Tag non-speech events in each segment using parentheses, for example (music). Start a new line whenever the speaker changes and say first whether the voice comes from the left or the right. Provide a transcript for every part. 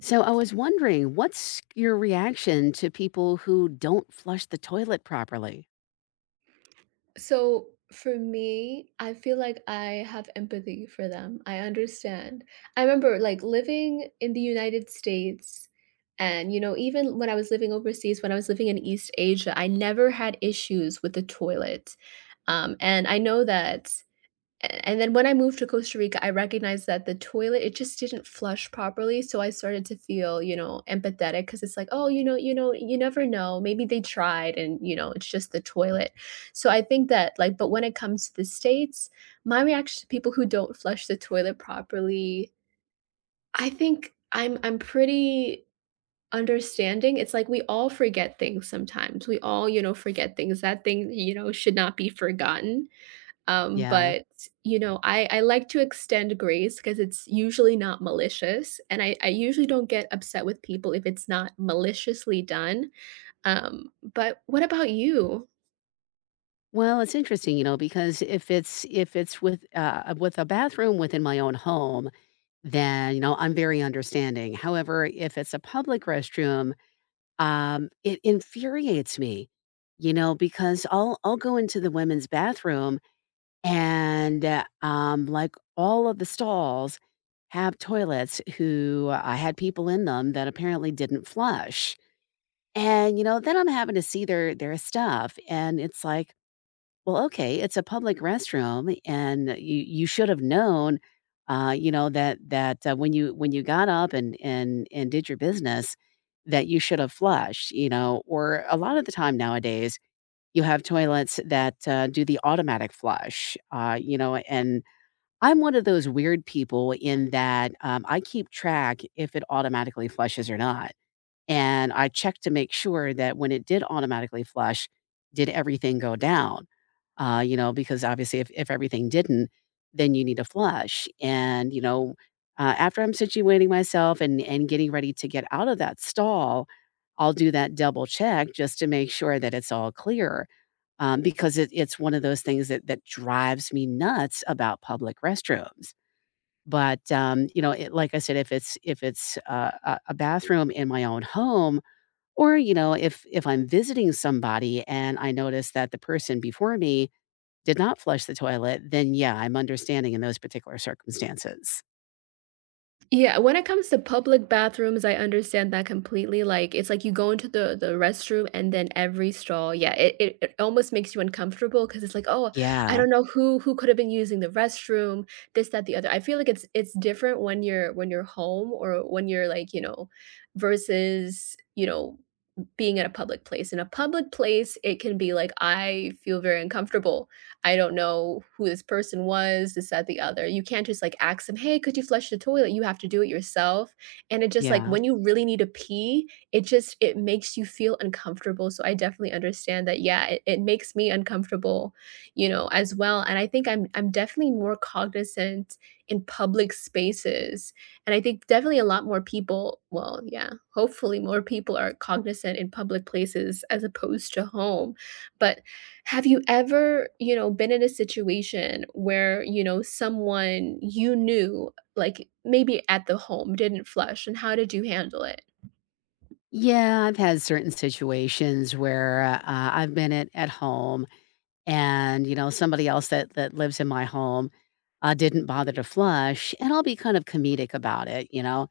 left: So I was wondering, what's your reaction to people who don't flush the toilet properly?
right: So for me, I feel like I have empathy for them. I understand. I remember like living in the United States, and even when I was living overseas, when I was living in East Asia, I never had issues with the toilet. And I know that a and then when I moved to Costa Rica, I recognized that the toilet, it just didn't flush properly, so I started to feel, empathetic because it's like, "Oh, you never know, maybe they tried and, it's just the toilet." So I think that, like, but when it comes to the States, my reaction to people who don't flush the toilet properly, I think I'm pretty understanding. It's like we all forget things sometimes. We all, forget things. That thing, should not be forgotten. Um,
left: Yeah.
right: but, you know, I like to extend grace because it's usually not malicious, and I usually don't get upset with people if it's not maliciously done. But what about you?
left: Well, it's interesting, you know, because if it's with a bathroom within my own home, then you know I'm very understanding. However, if it's a public restroom, it infuriates me, you know, because I'll go into the women's bathroom. And all of the stalls have toilets who I had people in them that apparently didn't flush. And, you know, then I'm having to see their stuff, and it's like, "Well, okay, it's a public restroom, and you should have known, you know, that when you got up and and did your business, that you should have flushed," you know? Or a lot of the time nowadays you have toilets that, do the automatic flush, you know, and I'm one of those weird people in that, I keep track if it automatically flushes or not, and I check to make sure that when it did automatically flush, did everything go down? You know, because obviously if everything didn't, then you need a flush, and, you know, after I'm situating myself and getting ready to get out of that stall, I'll do that double check just to make sure that it's all clear, because it's one of those things that drives me nuts about public restrooms. But you know, like I said, if it's a bathroom in my own home, or you know, if I'm visiting somebody and I notice that the person before me did not flush the toilet, then yeah, I'm understanding in those particular circumstances.
right: Yeah, when it comes to public bathrooms, I understand that completely. Like, it's like you go into the restroom, and then every stall, yeah, it almost makes you uncomfortable because it's like, oh, I
left: Yeah,
right: don't know who could have been using the restroom, this, that, the other. I feel like it's different when you're home or when you're like, versus, being at a public place. In a public place, it can be like, I feel very uncomfortable. I don't know who this person was, this, that, the other. You can't just like ask them, hey, could you flush the toilet? You have to do it yourself. And it just like
left: yeah.
right: when you really need to pee, it makes you feel uncomfortable. So I definitely understand that. Yeah, it makes me uncomfortable, as well. And I think I'm definitely more cognizant in public spaces, and I think definitely a lot more people well, yeah, hopefully more people are cognizant in public places as opposed to home. But have you ever, been in a situation where, someone you knew, like, maybe at the home didn't flush, and how did you handle it?
left: Yeah, I've had certain situations where I've been at home. And, you know, somebody else that lives in my home, didn't bother to flush, and I'll be kind of comedic about it, you know?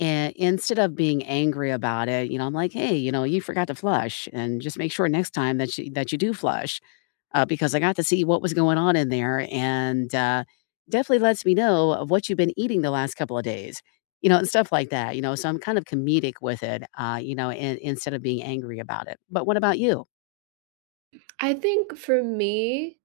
left: And instead of being angry about it, you know, I'm like, "Hey, you know, you forgot to flush, and just make sure next time that you do flush, because I got to see what was going on in there, and, definitely lets me know of what you've been eating the last couple of days." You know, and stuff like that, you know? So I'm kind of comedic with it, you know, in instead of being angry about it. But what about you?
right: I think for me,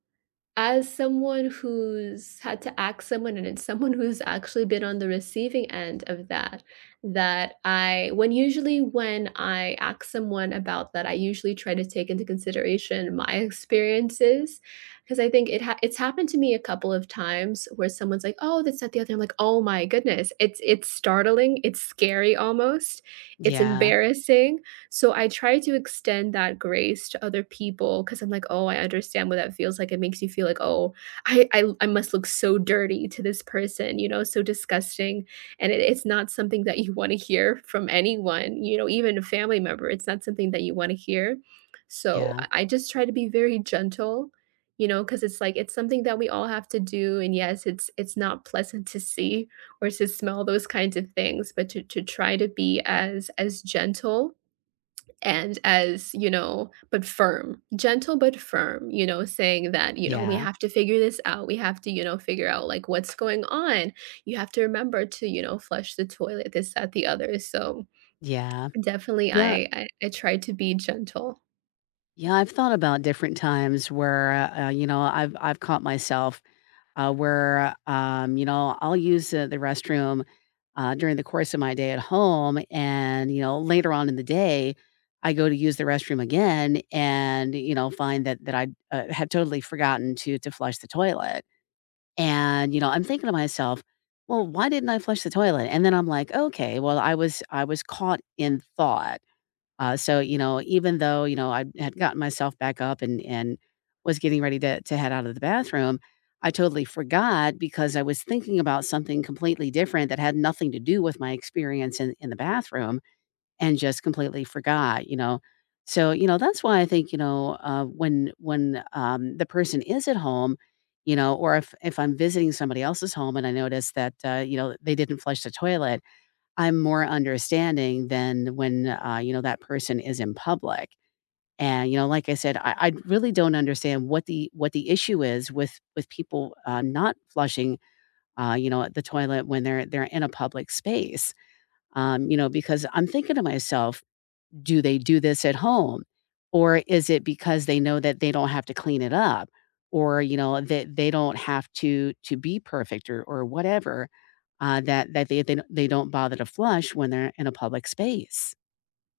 right: as someone who's had to ask someone, and it's someone who's actually been on the receiving end of that, that I when usually when I ask someone about that, I usually try to take into consideration my experiences, because I think it's happened to me a couple of times where someone's like, "Oh, that's not the other." I'm like, "Oh my goodness." It's startling, it's scary almost, it's
left: Yeah,
right: embarrassing, so I try to extend that grace to other people because I'm like, oh, I understand what that feels like. It makes you feel like, oh, I must look so dirty to this person, so disgusting. And it's not something that you want to hear from anyone, even a family member. It's not something that you want to hear. So
left: yeah,
right: I just try to be very gentle, because it's like it's something that we all have to do, and yes it's not pleasant to see or to smell those kinds of things, but to try to be as gentle and as you know but firm, gentle but firm, saying that, we
left: yeah.
right: have to figure this out. We have to, figure out like what's going on. You have to remember to, flush the toilet, this that the other. So
left: Yeah.
right: definitely,
left: Yeah.
right: I try to be gentle.
left: Yeah, I've thought about different times where, you know, I've caught myself, where, you know, I'll use the restroom, during the course of my day at home, and, you know, later on in the day, I go to use the restroom again and, you know, find that I, had totally forgotten to flush the toilet, and, you know, I'm thinking to myself, "Well, why didn't I flush the toilet?" And then I'm like, "Okay, well, I was caught in thought." So, you know, even though, you know, I had gotten myself back up and was getting ready to head out of the bathroom, I totally forgot because I was thinking about something completely different that had nothing to do with my experience in the bathroom and just completely forgot, you know. So, you know, that's why I think, you know, when the person is at home, you know, or if I'm visiting somebody else's home and I notice that you know, they didn't flush the toilet, I'm more understanding than when, you know, that person is in public. And, you know, like I said, I really don't understand what the issue is with with people not flushing, you know, the toilet when they're in a public space. You know, because I'm thinking to myself, do they do this at home? Or is it because they know that they don't have to clean it up or, you know, that they don't have to be perfect or whatever, that they don't they don't bother to flush when they're in a public space?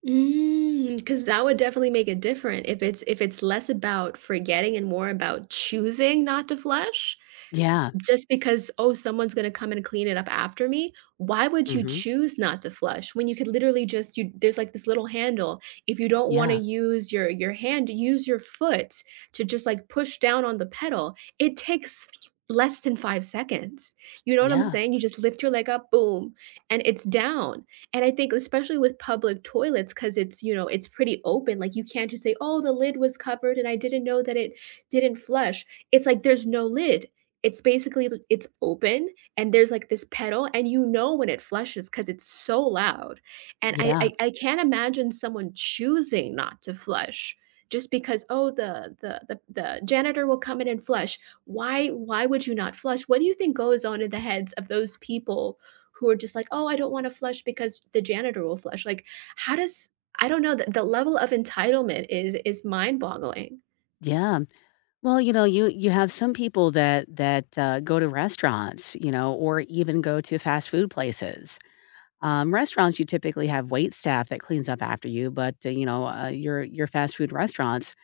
right: Because that would definitely make it different if it's less about forgetting and more about choosing not to flush.
left: Yeah.
right: Just because, "Oh, someone's gonna come and clean it up after me," why would you
left: Mhm.
right: choose not to flush when you could literally just you there's, like, this little handle. If you don't wanna
left: Yeah.
right: use your hand, use your foot to just, like, push down on the pedal. It takes less than 5 seconds. You know what I'm
left: Yeah.
right: saying? You just lift your leg up, boom, and it's down. And I think especially with public toilets because it's pretty open, like, you can't just say, "Oh, the lid was covered and I didn't know that it didn't flush." It's like there's no lid. It's basically l it's open, and there's, like, this pedal, and you know when it flushes because it's so loud, and I
left: Yeah.
right: I I can't imagine someone choosing not to flush just because, "Oh, the janitor will come in and flush." Why would you not flush? What do you think goes on in the heads of those people who are just like, "Oh, I don't wanna flush because the janitor will flush." Like, how does I don't know, the level of entitlement is mind-boggling.
left: Yeah. Well, you know, you have some people that go to restaurants, you know, or even go to fast food places. Restaurants, you typically have wait staff that cleans up after you, but, you know, your fast food restaurants,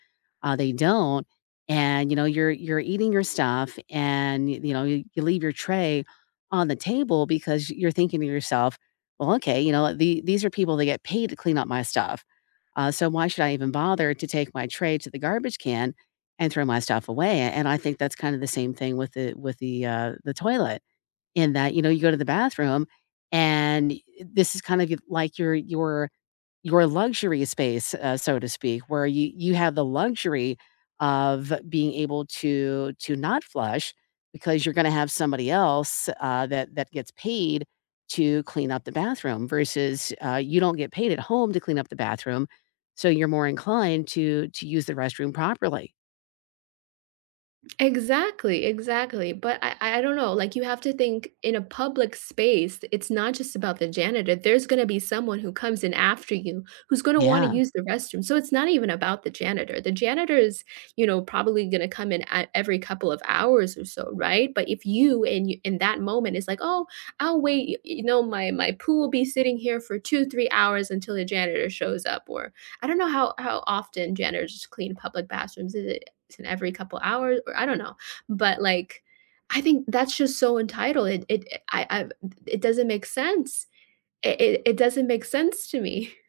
left: they don't. And, you know, you're eating your stuff and, y you know, you leave your tray on the table because you're thinking to yourself, "Well, okay, you know, these are people that get paid to clean up my stuff, so why should I even bother to take my tray to the garbage can and throw my stuff away?" And I think that's kind of the same thing with the the toilet in that, you know, you go to the bathroom and this is kind of like your luxury space, so to speak, where you have the luxury of being able to not flush because you're gonna have somebody else, that gets paid to clean up the bathroom versus, you don't get paid at home to clean up the bathroom, so you're more inclined to use the restroom properly.
right: Exactly, exactly. But I don't know, like, you have to think, in a public space, it's not just about the janitor. There's gonna be someone who comes in after you who's gonna wanna
left: Yeah.
right: use the restroom. So it's not even about the janitor. The janitor is, probably gonna come in at every couple of hours or so, right? But if you in y in that moment is like, "Oh, I'll wait, my poo will be sitting here for 2, 3 hours until the janitor shows up," or I don't know how often janitors clean public bathrooms. Is it in every couple hours or I don't know. But like I think that's just so entitled. It I it doesn't make sense. It doesn't make sense to me. (laughs)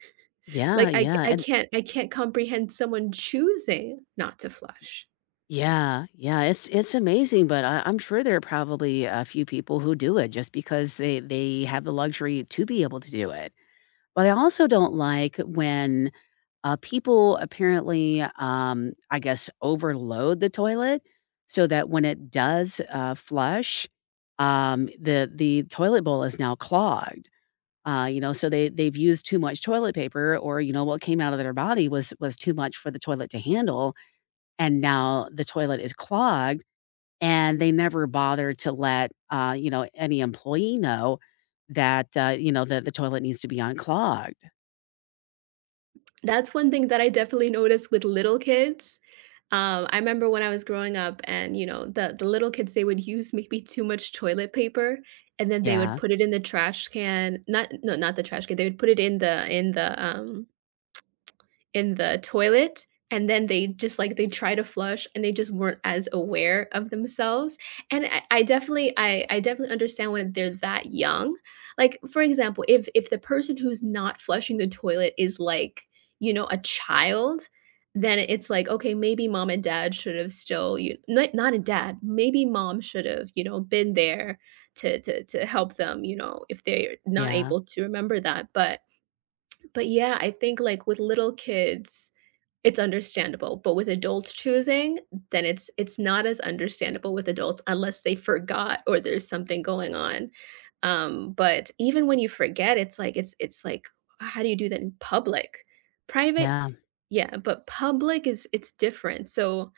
left: Yeah,
right: Like I
left: yeah,
right: I
left: and
right: can't I can't comprehend someone choosing not to flush.
left: yeah, yeah, it's amazing, but I'm sure there are probably a few people who do it just because they have the luxury to be able to do it. But I also don't like when people apparently, I guess, overload the toilet so that when it does flush, the toilet bowl is now clogged. You know, so they've used too much toilet paper, or you know, what came out of their body was too much for the toilet to handle, and now the toilet is clogged and they never bothered to let, you know, any employee know that, you know, that the toilet needs to be unclogged.
right: That's one thing that I definitely noticed with little kids. I remember when I was growing up, and, the little kids, they would use maybe too much toilet paper and then they would
left: Yeah.
right: put it in the trash can. Not, no, not the trash can. They would put it in the toilet, and then they just like they try to flush and they just weren't as aware of themselves. And I definitely understand when they're that young. Like, for example, if the person who's not flushing the toilet is like, a child, then it's like, okay, maybe mom and dad should have still you not, not a dad, maybe mom should have, been there to help them, if they're not
left: Yeah.
right: able to remember that. But yeah, I think like with little kids it's understandable, but with adults choosing, then it's not as understandable with adults unless they forgot or there's something going on. But even when you forget, it's like, how do you do that in public? Private,
left: Yeah.
right: yeah, but public is it's different. So,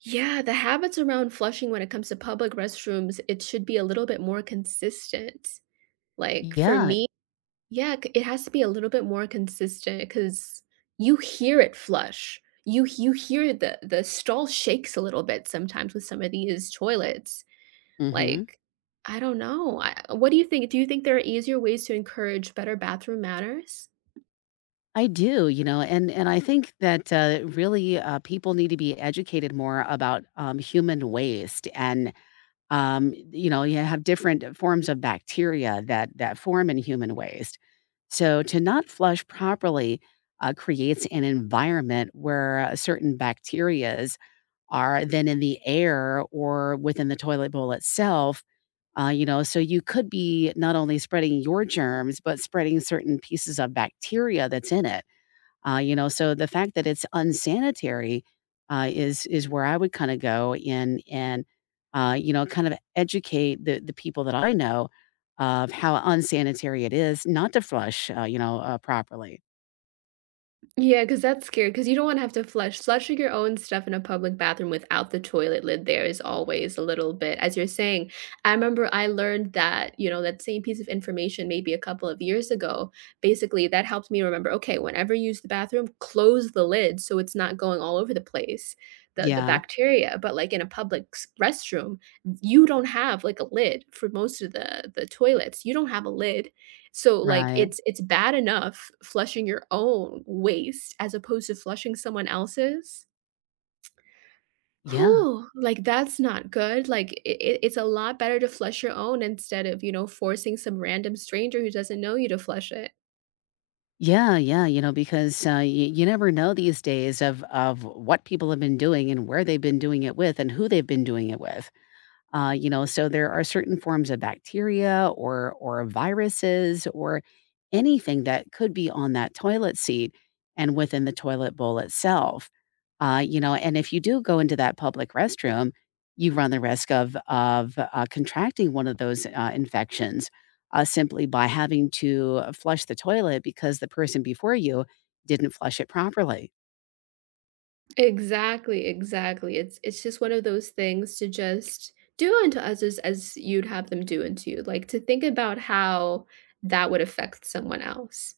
right: yeah, the habits around flushing when it comes to public restrooms, it should be a little bit more consistent. Like for
left: Yeah.
right: me, yeah, c it has to be a little bit more consistent because you hear it flush. You hear the stall shakes a little bit sometimes with some of these toilets.
left: Mhm.
right: Like, I don't know. I What do you think? Do you think there are easier ways to encourage better bathroom manners?
left: I do, you know, and I think that, really, people need to be educated more about, human waste and, you know, you have different forms of bacteria that form in human waste. So to not flush properly, creates an environment where, certain bacterias are then in the air or within the toilet bowl itself. You know, so you could be not only spreading your germs, but spreading certain pieces of bacteria that's in it. You know, so the fact that it's unsanitary is where I would kind of go in and you know, kind of educate the people that I know of how unsanitary it is not to flush, you know, properly.
right: Yeah, because that's scary. Because you don't wanna have to flushing your own stuff in a public bathroom without the toilet lid there is always a little bit, as you're saying. I remember I learned that, that same piece of information maybe a couple of years ago. Basically, that helped me remember, "Okay, whenever you use the bathroom, close the lid so it's not going all over the place, the
left: Yeah,
right: bacteria." But, like, in a public s restroom, you don't have, like, a lid for most of the toilets. You don't have a lid, so, like,
left: right.
right: it's bad enough flushing your own waste as opposed to flushing someone else's.
left: Yeah.
right: Whew, like, that's not good, like, it's a lot better to flush your own instead of, forcing some random stranger who doesn't know you to flush it.
left: Yeah, yeah, you know, because you never know these days of what people have been doing and where they've been doing it with and who they've been doing it with. You know, so there are certain forms of bacteria or viruses or anything that could be on that toilet seat and within the toilet bowl itself. You know, and if you do go into that public restroom, you run the risk of contracting one of those infections simply by having to flush the toilet because the person before you didn't flush it properly.
right: Exactly, exactly, it's just one of those things, to just do unto others as you'd have them do unto you, like, to think about how that would affect someone else.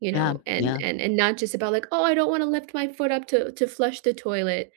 right: You
left: Yeah,
right: know, and
left: yeah.
right: not just about, like, "Oh, I don't wanna lift my foot up to flush the toilet."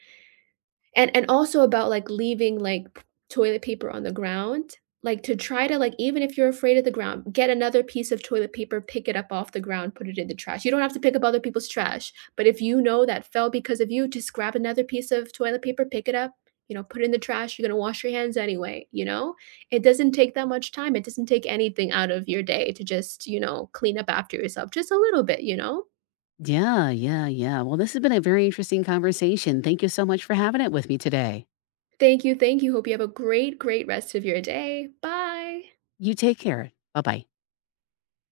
right: And also about, like, leaving, like, p toilet paper on the ground, like, to try to, like, even if you're afraid of the ground, get another piece of toilet paper, pick it up off the ground, put it in the trash. You don't have to pick up other people's trash, but if you know that fell because of you, just grab another piece of toilet paper, pick it up, put it in the trash, you're gonna wash your hands anyway, you know? It doesn't take that much time, it doesn't take anything out of your day to just, clean up after yourself just a little bit, you know?
left: Yeah, yeah, yeah. Well, this has been a very interesting conversation. Thank you so much for having it with me today.
right: Thank you, thank you. Hope you have a great, great rest of your day. Bye.
left: You take care. Bye bye.